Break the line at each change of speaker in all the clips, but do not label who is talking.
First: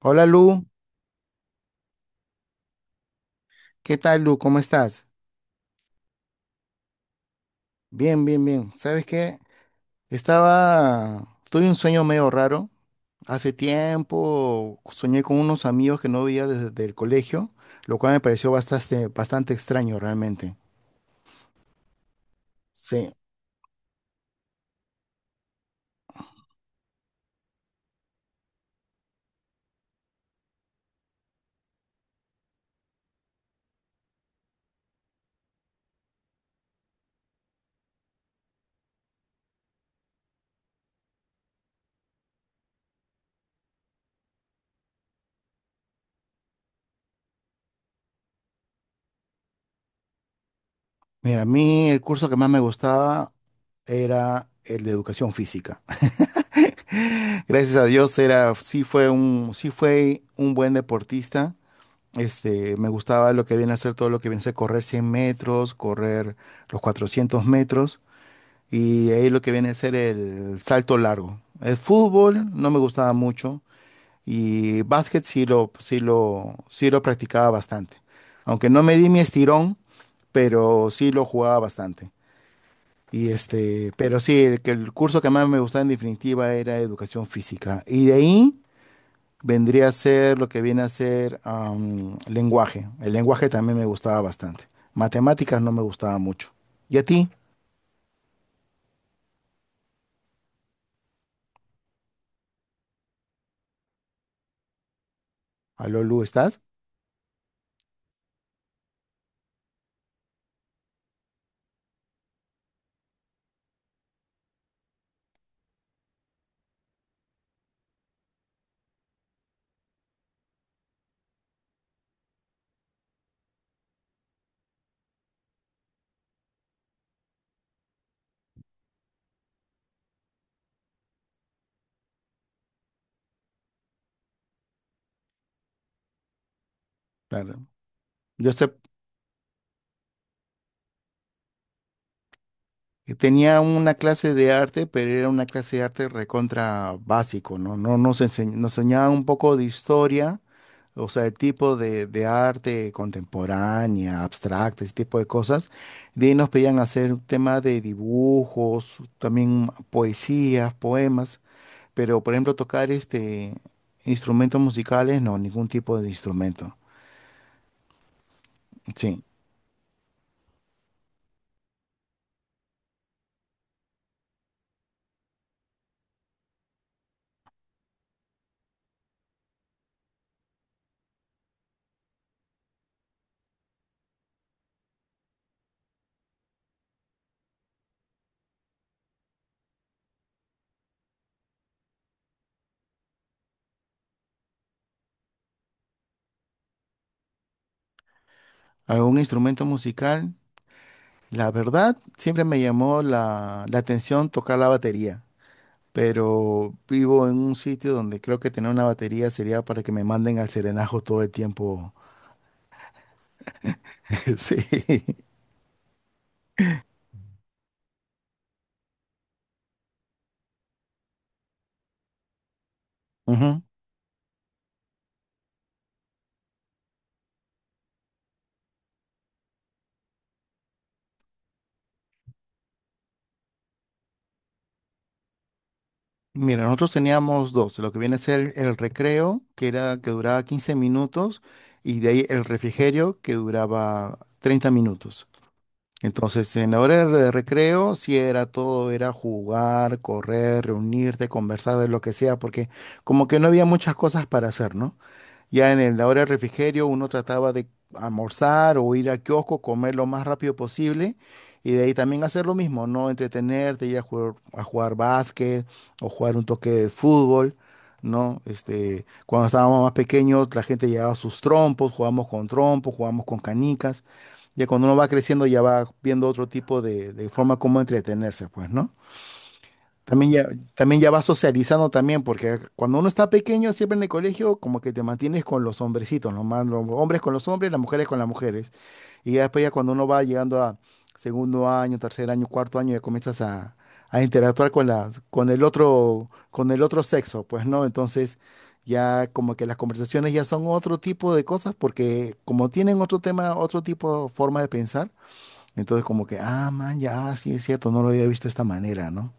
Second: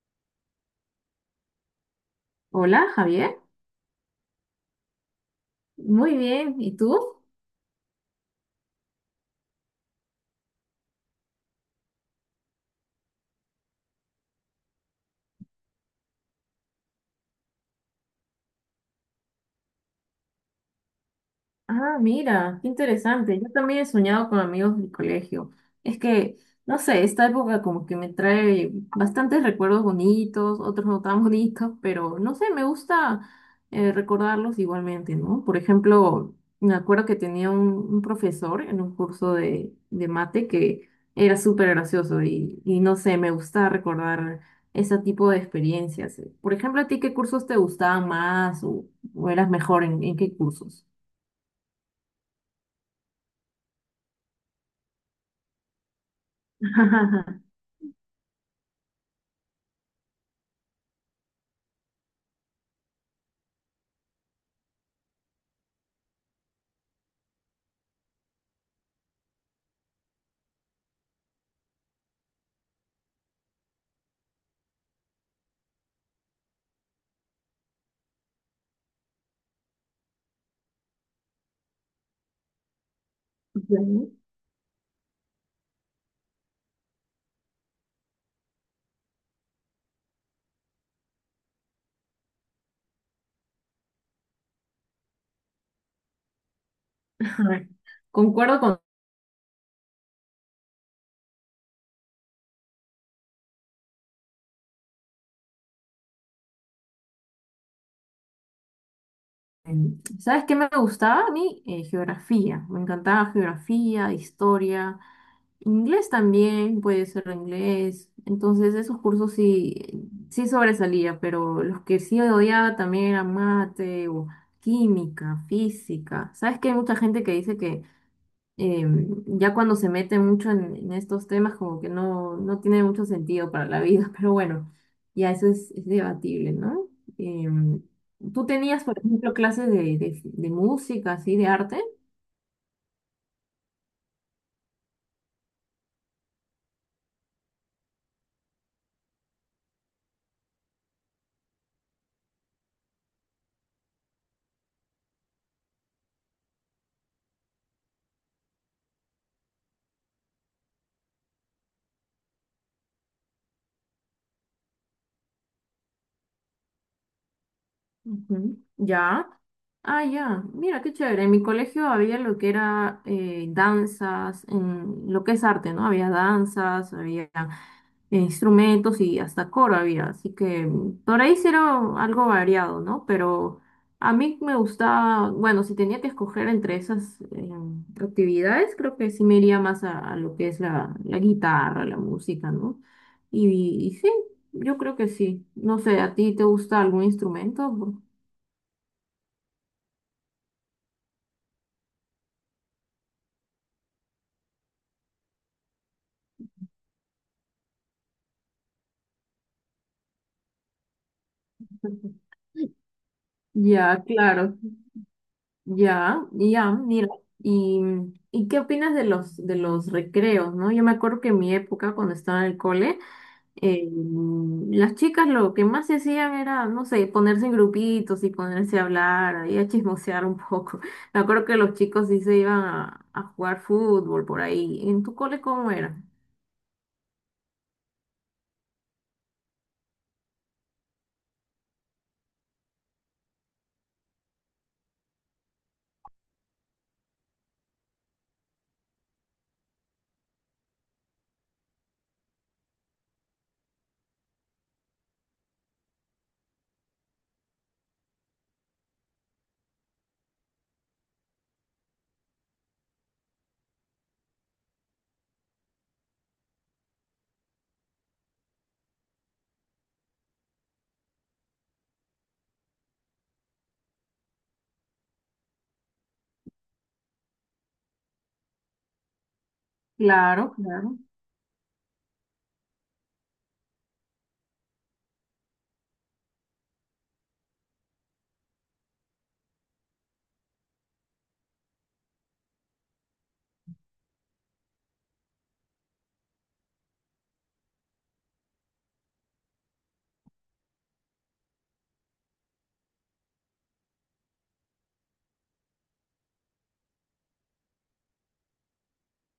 Hola Lu,
Hola, Javier.
¿qué tal Lu? ¿Cómo estás?
Muy bien. ¿Y tú?
Bien, bien, bien. ¿Sabes qué? Estaba, tuve un sueño medio raro. Hace tiempo soñé con unos amigos que no veía desde el colegio, lo cual me pareció bastante extraño realmente.
Ah, mira, qué
Sí.
interesante. Yo también he soñado con amigos del colegio. Es que, no sé, esta época como que me trae bastantes recuerdos bonitos, otros no tan bonitos, pero no sé, me gusta recordarlos igualmente, ¿no? Por ejemplo, me acuerdo que tenía un profesor en un curso de mate que era súper gracioso y no sé, me gusta recordar ese tipo de experiencias. Por ejemplo, ¿a ti qué cursos te gustaban más o eras mejor en qué cursos?
Mira, a mí el curso que más me gustaba era el de educación física. Gracias a Dios era, sí fue un buen deportista. Me gustaba lo que viene a ser todo lo que viene a ser correr 100 metros, correr los 400 metros y de ahí lo que viene a ser el salto largo. El fútbol no me gustaba mucho y básquet sí lo practicaba bastante. Aunque no me di mi estirón, pero sí lo jugaba bastante. Y
Bueno,
pero sí, el curso que más me gustaba en definitiva era educación física. Y de ahí vendría a ser lo que viene a ser lenguaje. El lenguaje también me gustaba bastante. Matemáticas no me gustaba mucho. ¿Y a ti?
a ver, concuerdo con...
Aló, Lu, ¿estás?
¿Sabes qué me gustaba a mí? Geografía. Me encantaba geografía, historia, inglés también, puede ser inglés. Entonces esos cursos sí, sí sobresalía, pero los que sí odiaba también eran mate o química, física. ¿Sabes que hay mucha gente que dice que em, ya cuando se mete mucho en estos temas, como que no, no tiene mucho sentido para la vida, pero bueno, ya eso es debatible, ¿no?
Claro.
Em, Tú
Yo sé
tenías, por ejemplo, clases de música, así, de arte.
que tenía una clase de arte, pero era una clase de arte recontra básico, ¿no? Nos enseñaban un poco de historia, o sea, el tipo de arte contemporánea, abstracta, ese tipo de cosas. De ahí nos pedían hacer un tema de dibujos, también poesías, poemas. Pero, por ejemplo, tocar instrumentos musicales, no, ningún tipo de instrumento.
Ujú.
Sí,
Ya. Ah, ya. Mira, qué chévere. En mi colegio había lo que era danzas, en lo que es arte, ¿no? Había danzas, había instrumentos y hasta coro había, así que mm, por ahí sí era algo variado, ¿no? Pero a mí me gustaba, bueno, si tenía que escoger entre esas actividades, creo que sí me iría más a lo que es la guitarra, la música, ¿no? Y sí, yo creo que sí. No sé, ¿a ti te gusta algún instrumento?
algún instrumento musical. La verdad, siempre me llamó la atención tocar la batería, pero vivo en un sitio donde creo que tener una batería sería para que me manden al serenajo todo el tiempo.
Ya, claro,
Sí.
ya, ya, mira, y, ¿y qué opinas de los recreos, no? Yo me acuerdo que en mi época, cuando estaba en el cole,
Ujú.
eh, las chicas lo que más se hacían era, no sé, ponerse en grupitos y ponerse a hablar, ahí a chismosear un poco. Me acuerdo que los chicos sí se iban a jugar fútbol por ahí. ¿En tu cole cómo era?
Mira, nosotros teníamos dos, lo que viene a ser el recreo, que duraba 15 minutos, y de ahí el refrigerio, que duraba 30 minutos. Entonces, en la hora de recreo, sí era todo, era jugar, correr, reunirte, conversar de lo que sea, porque como que no había muchas cosas para hacer, ¿no? Ya en la hora del refrigerio uno trataba de almorzar o ir al kiosco, comer lo más rápido posible y de ahí también hacer lo mismo, ¿no? Entretenerte, ir a jugar básquet o jugar un toque de fútbol, ¿no? Cuando estábamos más pequeños la gente llevaba sus trompos, jugábamos con canicas. Ya cuando uno va creciendo ya va viendo otro tipo de forma como entretenerse, pues, ¿no? También ya,
Claro, claro.
también ya vas socializando también, porque cuando uno está pequeño, siempre en el colegio, como que te mantienes con los hombrecitos, nomás los hombres con los hombres, las mujeres con las mujeres. Y ya después ya cuando uno va llegando a segundo año, tercer año, cuarto año, ya a interactuar con con con el otro sexo, pues, ¿no? Entonces, ya como que las conversaciones ya son otro tipo de cosas, porque como tienen otro tema, otro tipo, forma de pensar, entonces como que, ah, man, ya, sí es cierto, no lo había visto de esta manera, ¿no?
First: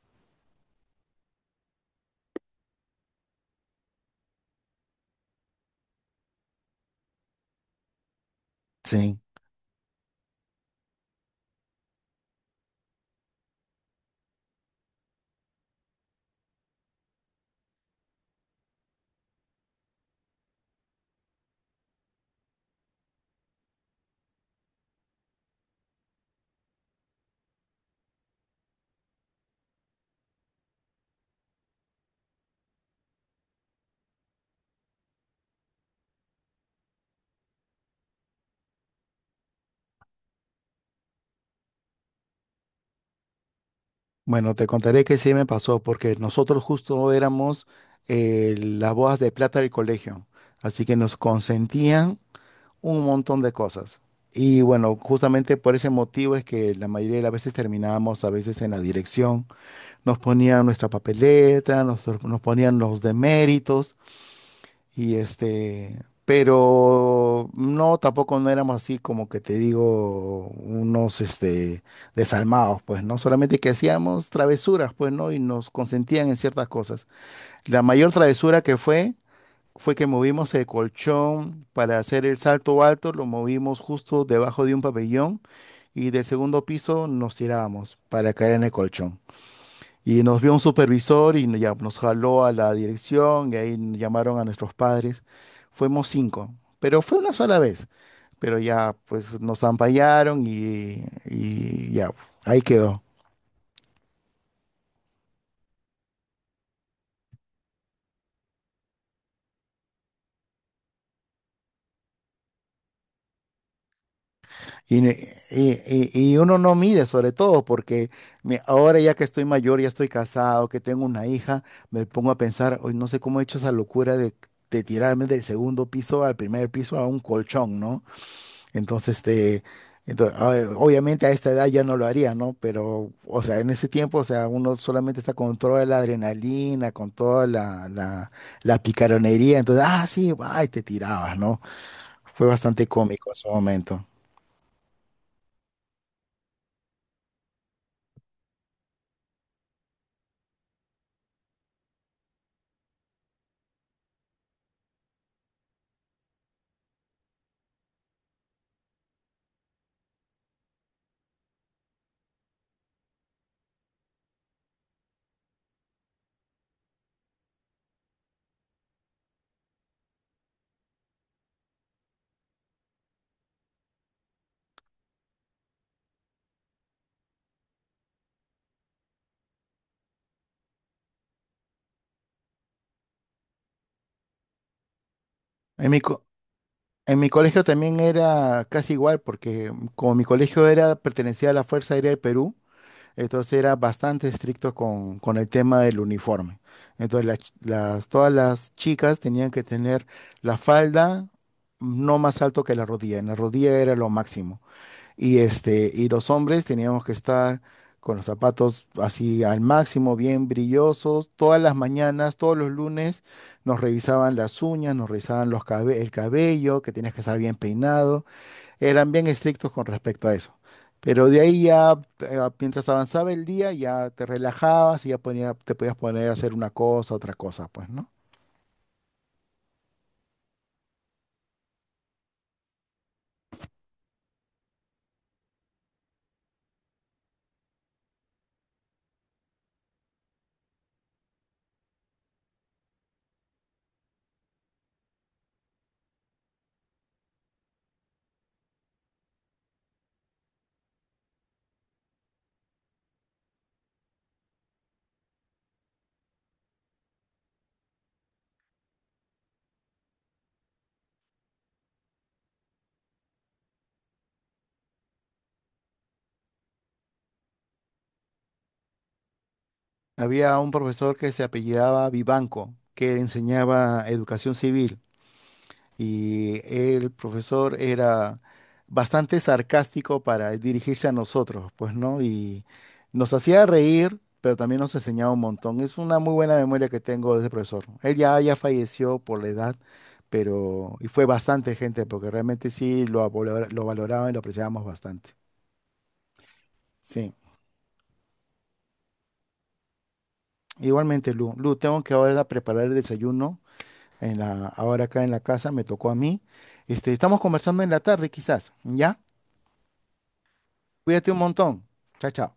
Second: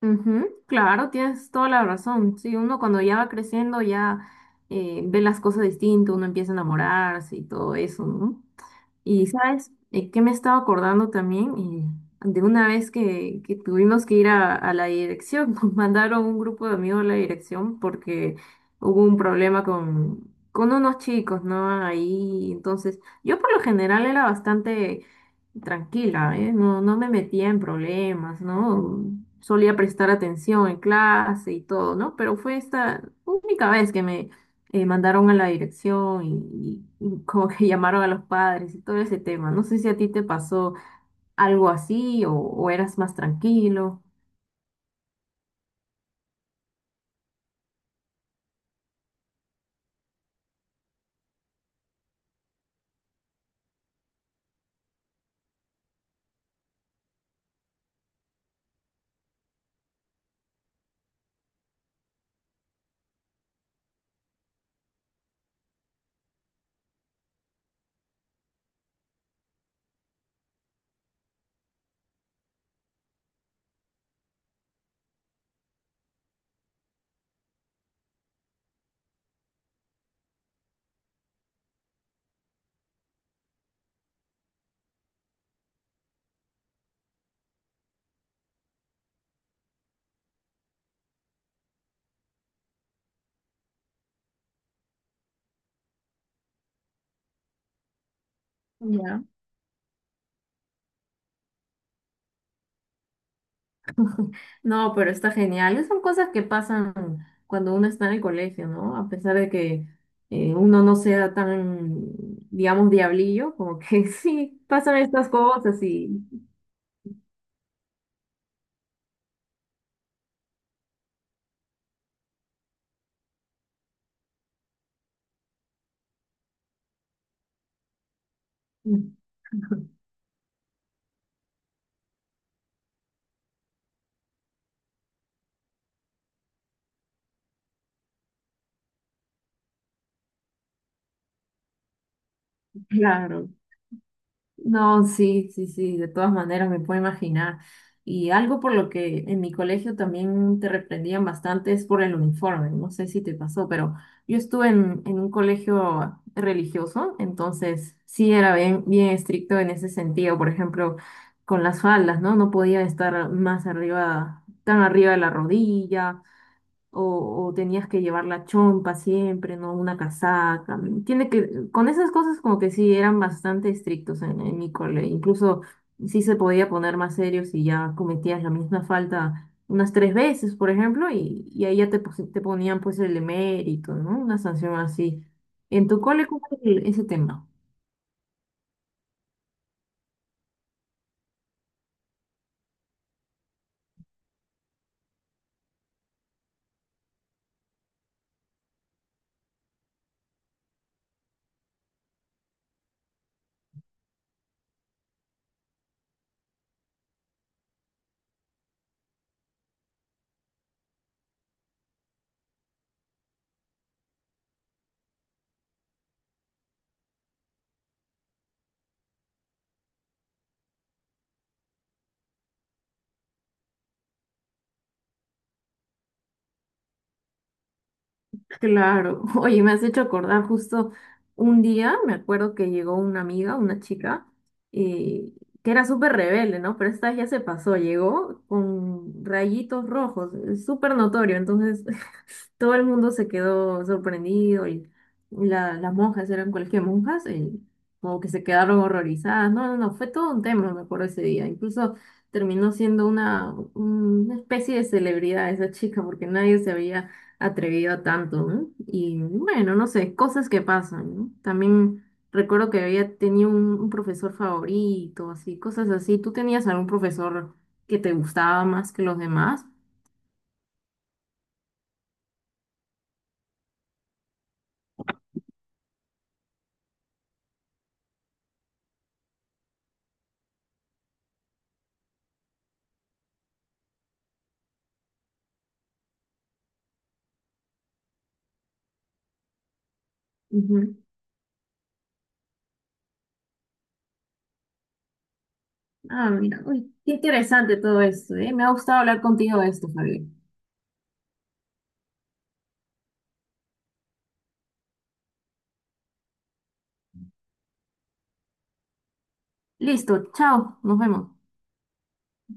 Ujú, claro, tienes toda la razón. Sí, uno cuando ya va creciendo ya ve las cosas distinto, uno empieza a enamorarse y todo eso, ¿no?
Sí.
Y sabes, eh, que me estaba acordando también, eh, de una vez que tuvimos que ir a la dirección, nos mandaron un grupo de amigos a la dirección porque hubo un problema con unos chicos, ¿no? Ahí, entonces, yo por lo general era bastante tranquila, ¿eh? No, no me metía en problemas, ¿no? Solía prestar atención en clase y todo, ¿no? Pero fue esta única vez que me mandaron a la dirección y como que llamaron a los padres y todo ese tema. No sé si a ti te pasó algo así o eras más tranquilo.
Bueno, te contaré que sí me pasó, porque nosotros justo éramos las bodas de plata del colegio, así que nos consentían un montón de cosas. Y bueno, justamente por ese motivo es que la mayoría de las veces terminábamos a veces en la dirección. Nos ponían nuestra papeleta, nos ponían los deméritos y pero no, tampoco no éramos así como que te digo, unos desalmados, pues, ¿no? Solamente que hacíamos travesuras, pues, ¿no? Y nos consentían en ciertas cosas. La mayor travesura que fue, fue que movimos el colchón para hacer el salto alto, lo movimos justo debajo de un pabellón y del segundo piso nos tirábamos para caer en el colchón. Y nos vio un supervisor y ya nos jaló a la dirección y ahí llamaron a nuestros padres. Fuimos 5, pero fue una sola vez. Pero ya pues nos ampallaron ahí quedó.
No, pero está genial. Esas son cosas que pasan cuando uno está en el colegio, ¿no? A pesar de que uno no sea tan, digamos, diablillo, como que sí, pasan
Y, ne-
estas
y-
cosas y
y uno no mide sobre todo porque ahora ya que estoy mayor, ya estoy casado, que tengo una hija, me pongo a pensar, hoy no sé cómo he hecho esa locura de tirarme del segundo piso al primer piso a un colchón, ¿no? Entonces, ah, obviamente a esta edad ya no lo haría, ¿no? Pero, o sea, uno solamente está con toda la adrenalina, con la picaronería. Entonces, ah, sí, va, y te tirabas, ¿no? Fue bastante cómico en
claro.
su momento.
No, sí, sí, sí, de todas maneras me puedo imaginar. Y algo por lo que en mi colegio también te reprendían bastante es por el uniforme. No sé si te pasó, pero yo estuve en un colegio religioso, entonces sí era bien, bien estricto en ese sentido. Por ejemplo, con las faldas, ¿no? No podía estar más arriba, tan arriba de la rodilla o tenías que llevar la chompa siempre, ¿no? Una casaca. Mm, tiene que, con esas cosas como que sí eran bastante estrictos en mi cole. Incluso sí se podía poner más serio si ya cometías la misma falta unas tres veces, por ejemplo, y ahí ya te, te ponían pues el emérito, ¿no? Una sanción así. ¿En
En
tu cole cómo es ese
en mi
tema?
colegio también era casi igual, porque como mi colegio era, pertenecía a la Fuerza Aérea del Perú, entonces era bastante estricto con el tema del uniforme. Entonces todas las chicas tenían que tener la falda no más alto que la rodilla. En la rodilla era lo máximo. Y, y los hombres teníamos que estar con los zapatos así al máximo, bien brillosos. Todas las mañanas, todos los lunes, nos revisaban las uñas, nos revisaban el cabello, que tenías que estar bien peinado. Eran bien estrictos con respecto a eso. Pero de ahí ya, mientras avanzaba el día, ya te relajabas y ya te podías poner a hacer una cosa, otra cosa, pues, ¿no?
Claro, oye, me has hecho acordar justo un día, me acuerdo que llegó una amiga, una chica, y que era súper rebelde, ¿no? Pero esta vez ya se pasó, llegó con rayitos rojos, es súper notorio, entonces todo el mundo se quedó sorprendido y las monjas eran cualquier monjas, y como que se quedaron horrorizadas, no, no, no, fue todo un tema, me acuerdo ese día, incluso terminó siendo una especie de celebridad esa chica porque nadie se había atrevido a tanto, ¿no? Y bueno, no sé, cosas que pasan, ¿no? También recuerdo que había tenido un profesor favorito, así, cosas así. ¿Tú tenías algún profesor que te gustaba más que los demás?
Había un profesor que se apellidaba Vivanco, que enseñaba educación civil. Y el profesor era bastante sarcástico para dirigirse a nosotros, pues, ¿no? Y nos hacía reír, pero también nos enseñaba un montón. Es una muy buena memoria que tengo de ese profesor. Él ya falleció por la edad,
Ujú.
pero y fue bastante gente, porque realmente sí lo, lo valoraban y lo apreciábamos bastante.
Ah, mira, uy, qué
Sí.
interesante todo esto, ¿eh? Me ha gustado hablar contigo de esto, Javier.
Igualmente, Lu. Lu, tengo que ahora preparar el desayuno. Ahora acá en la casa me tocó a mí. Estamos conversando en la tarde, quizás, ¿ya?
Listo, chao, nos vemos.
Cuídate un montón. Chao, chao.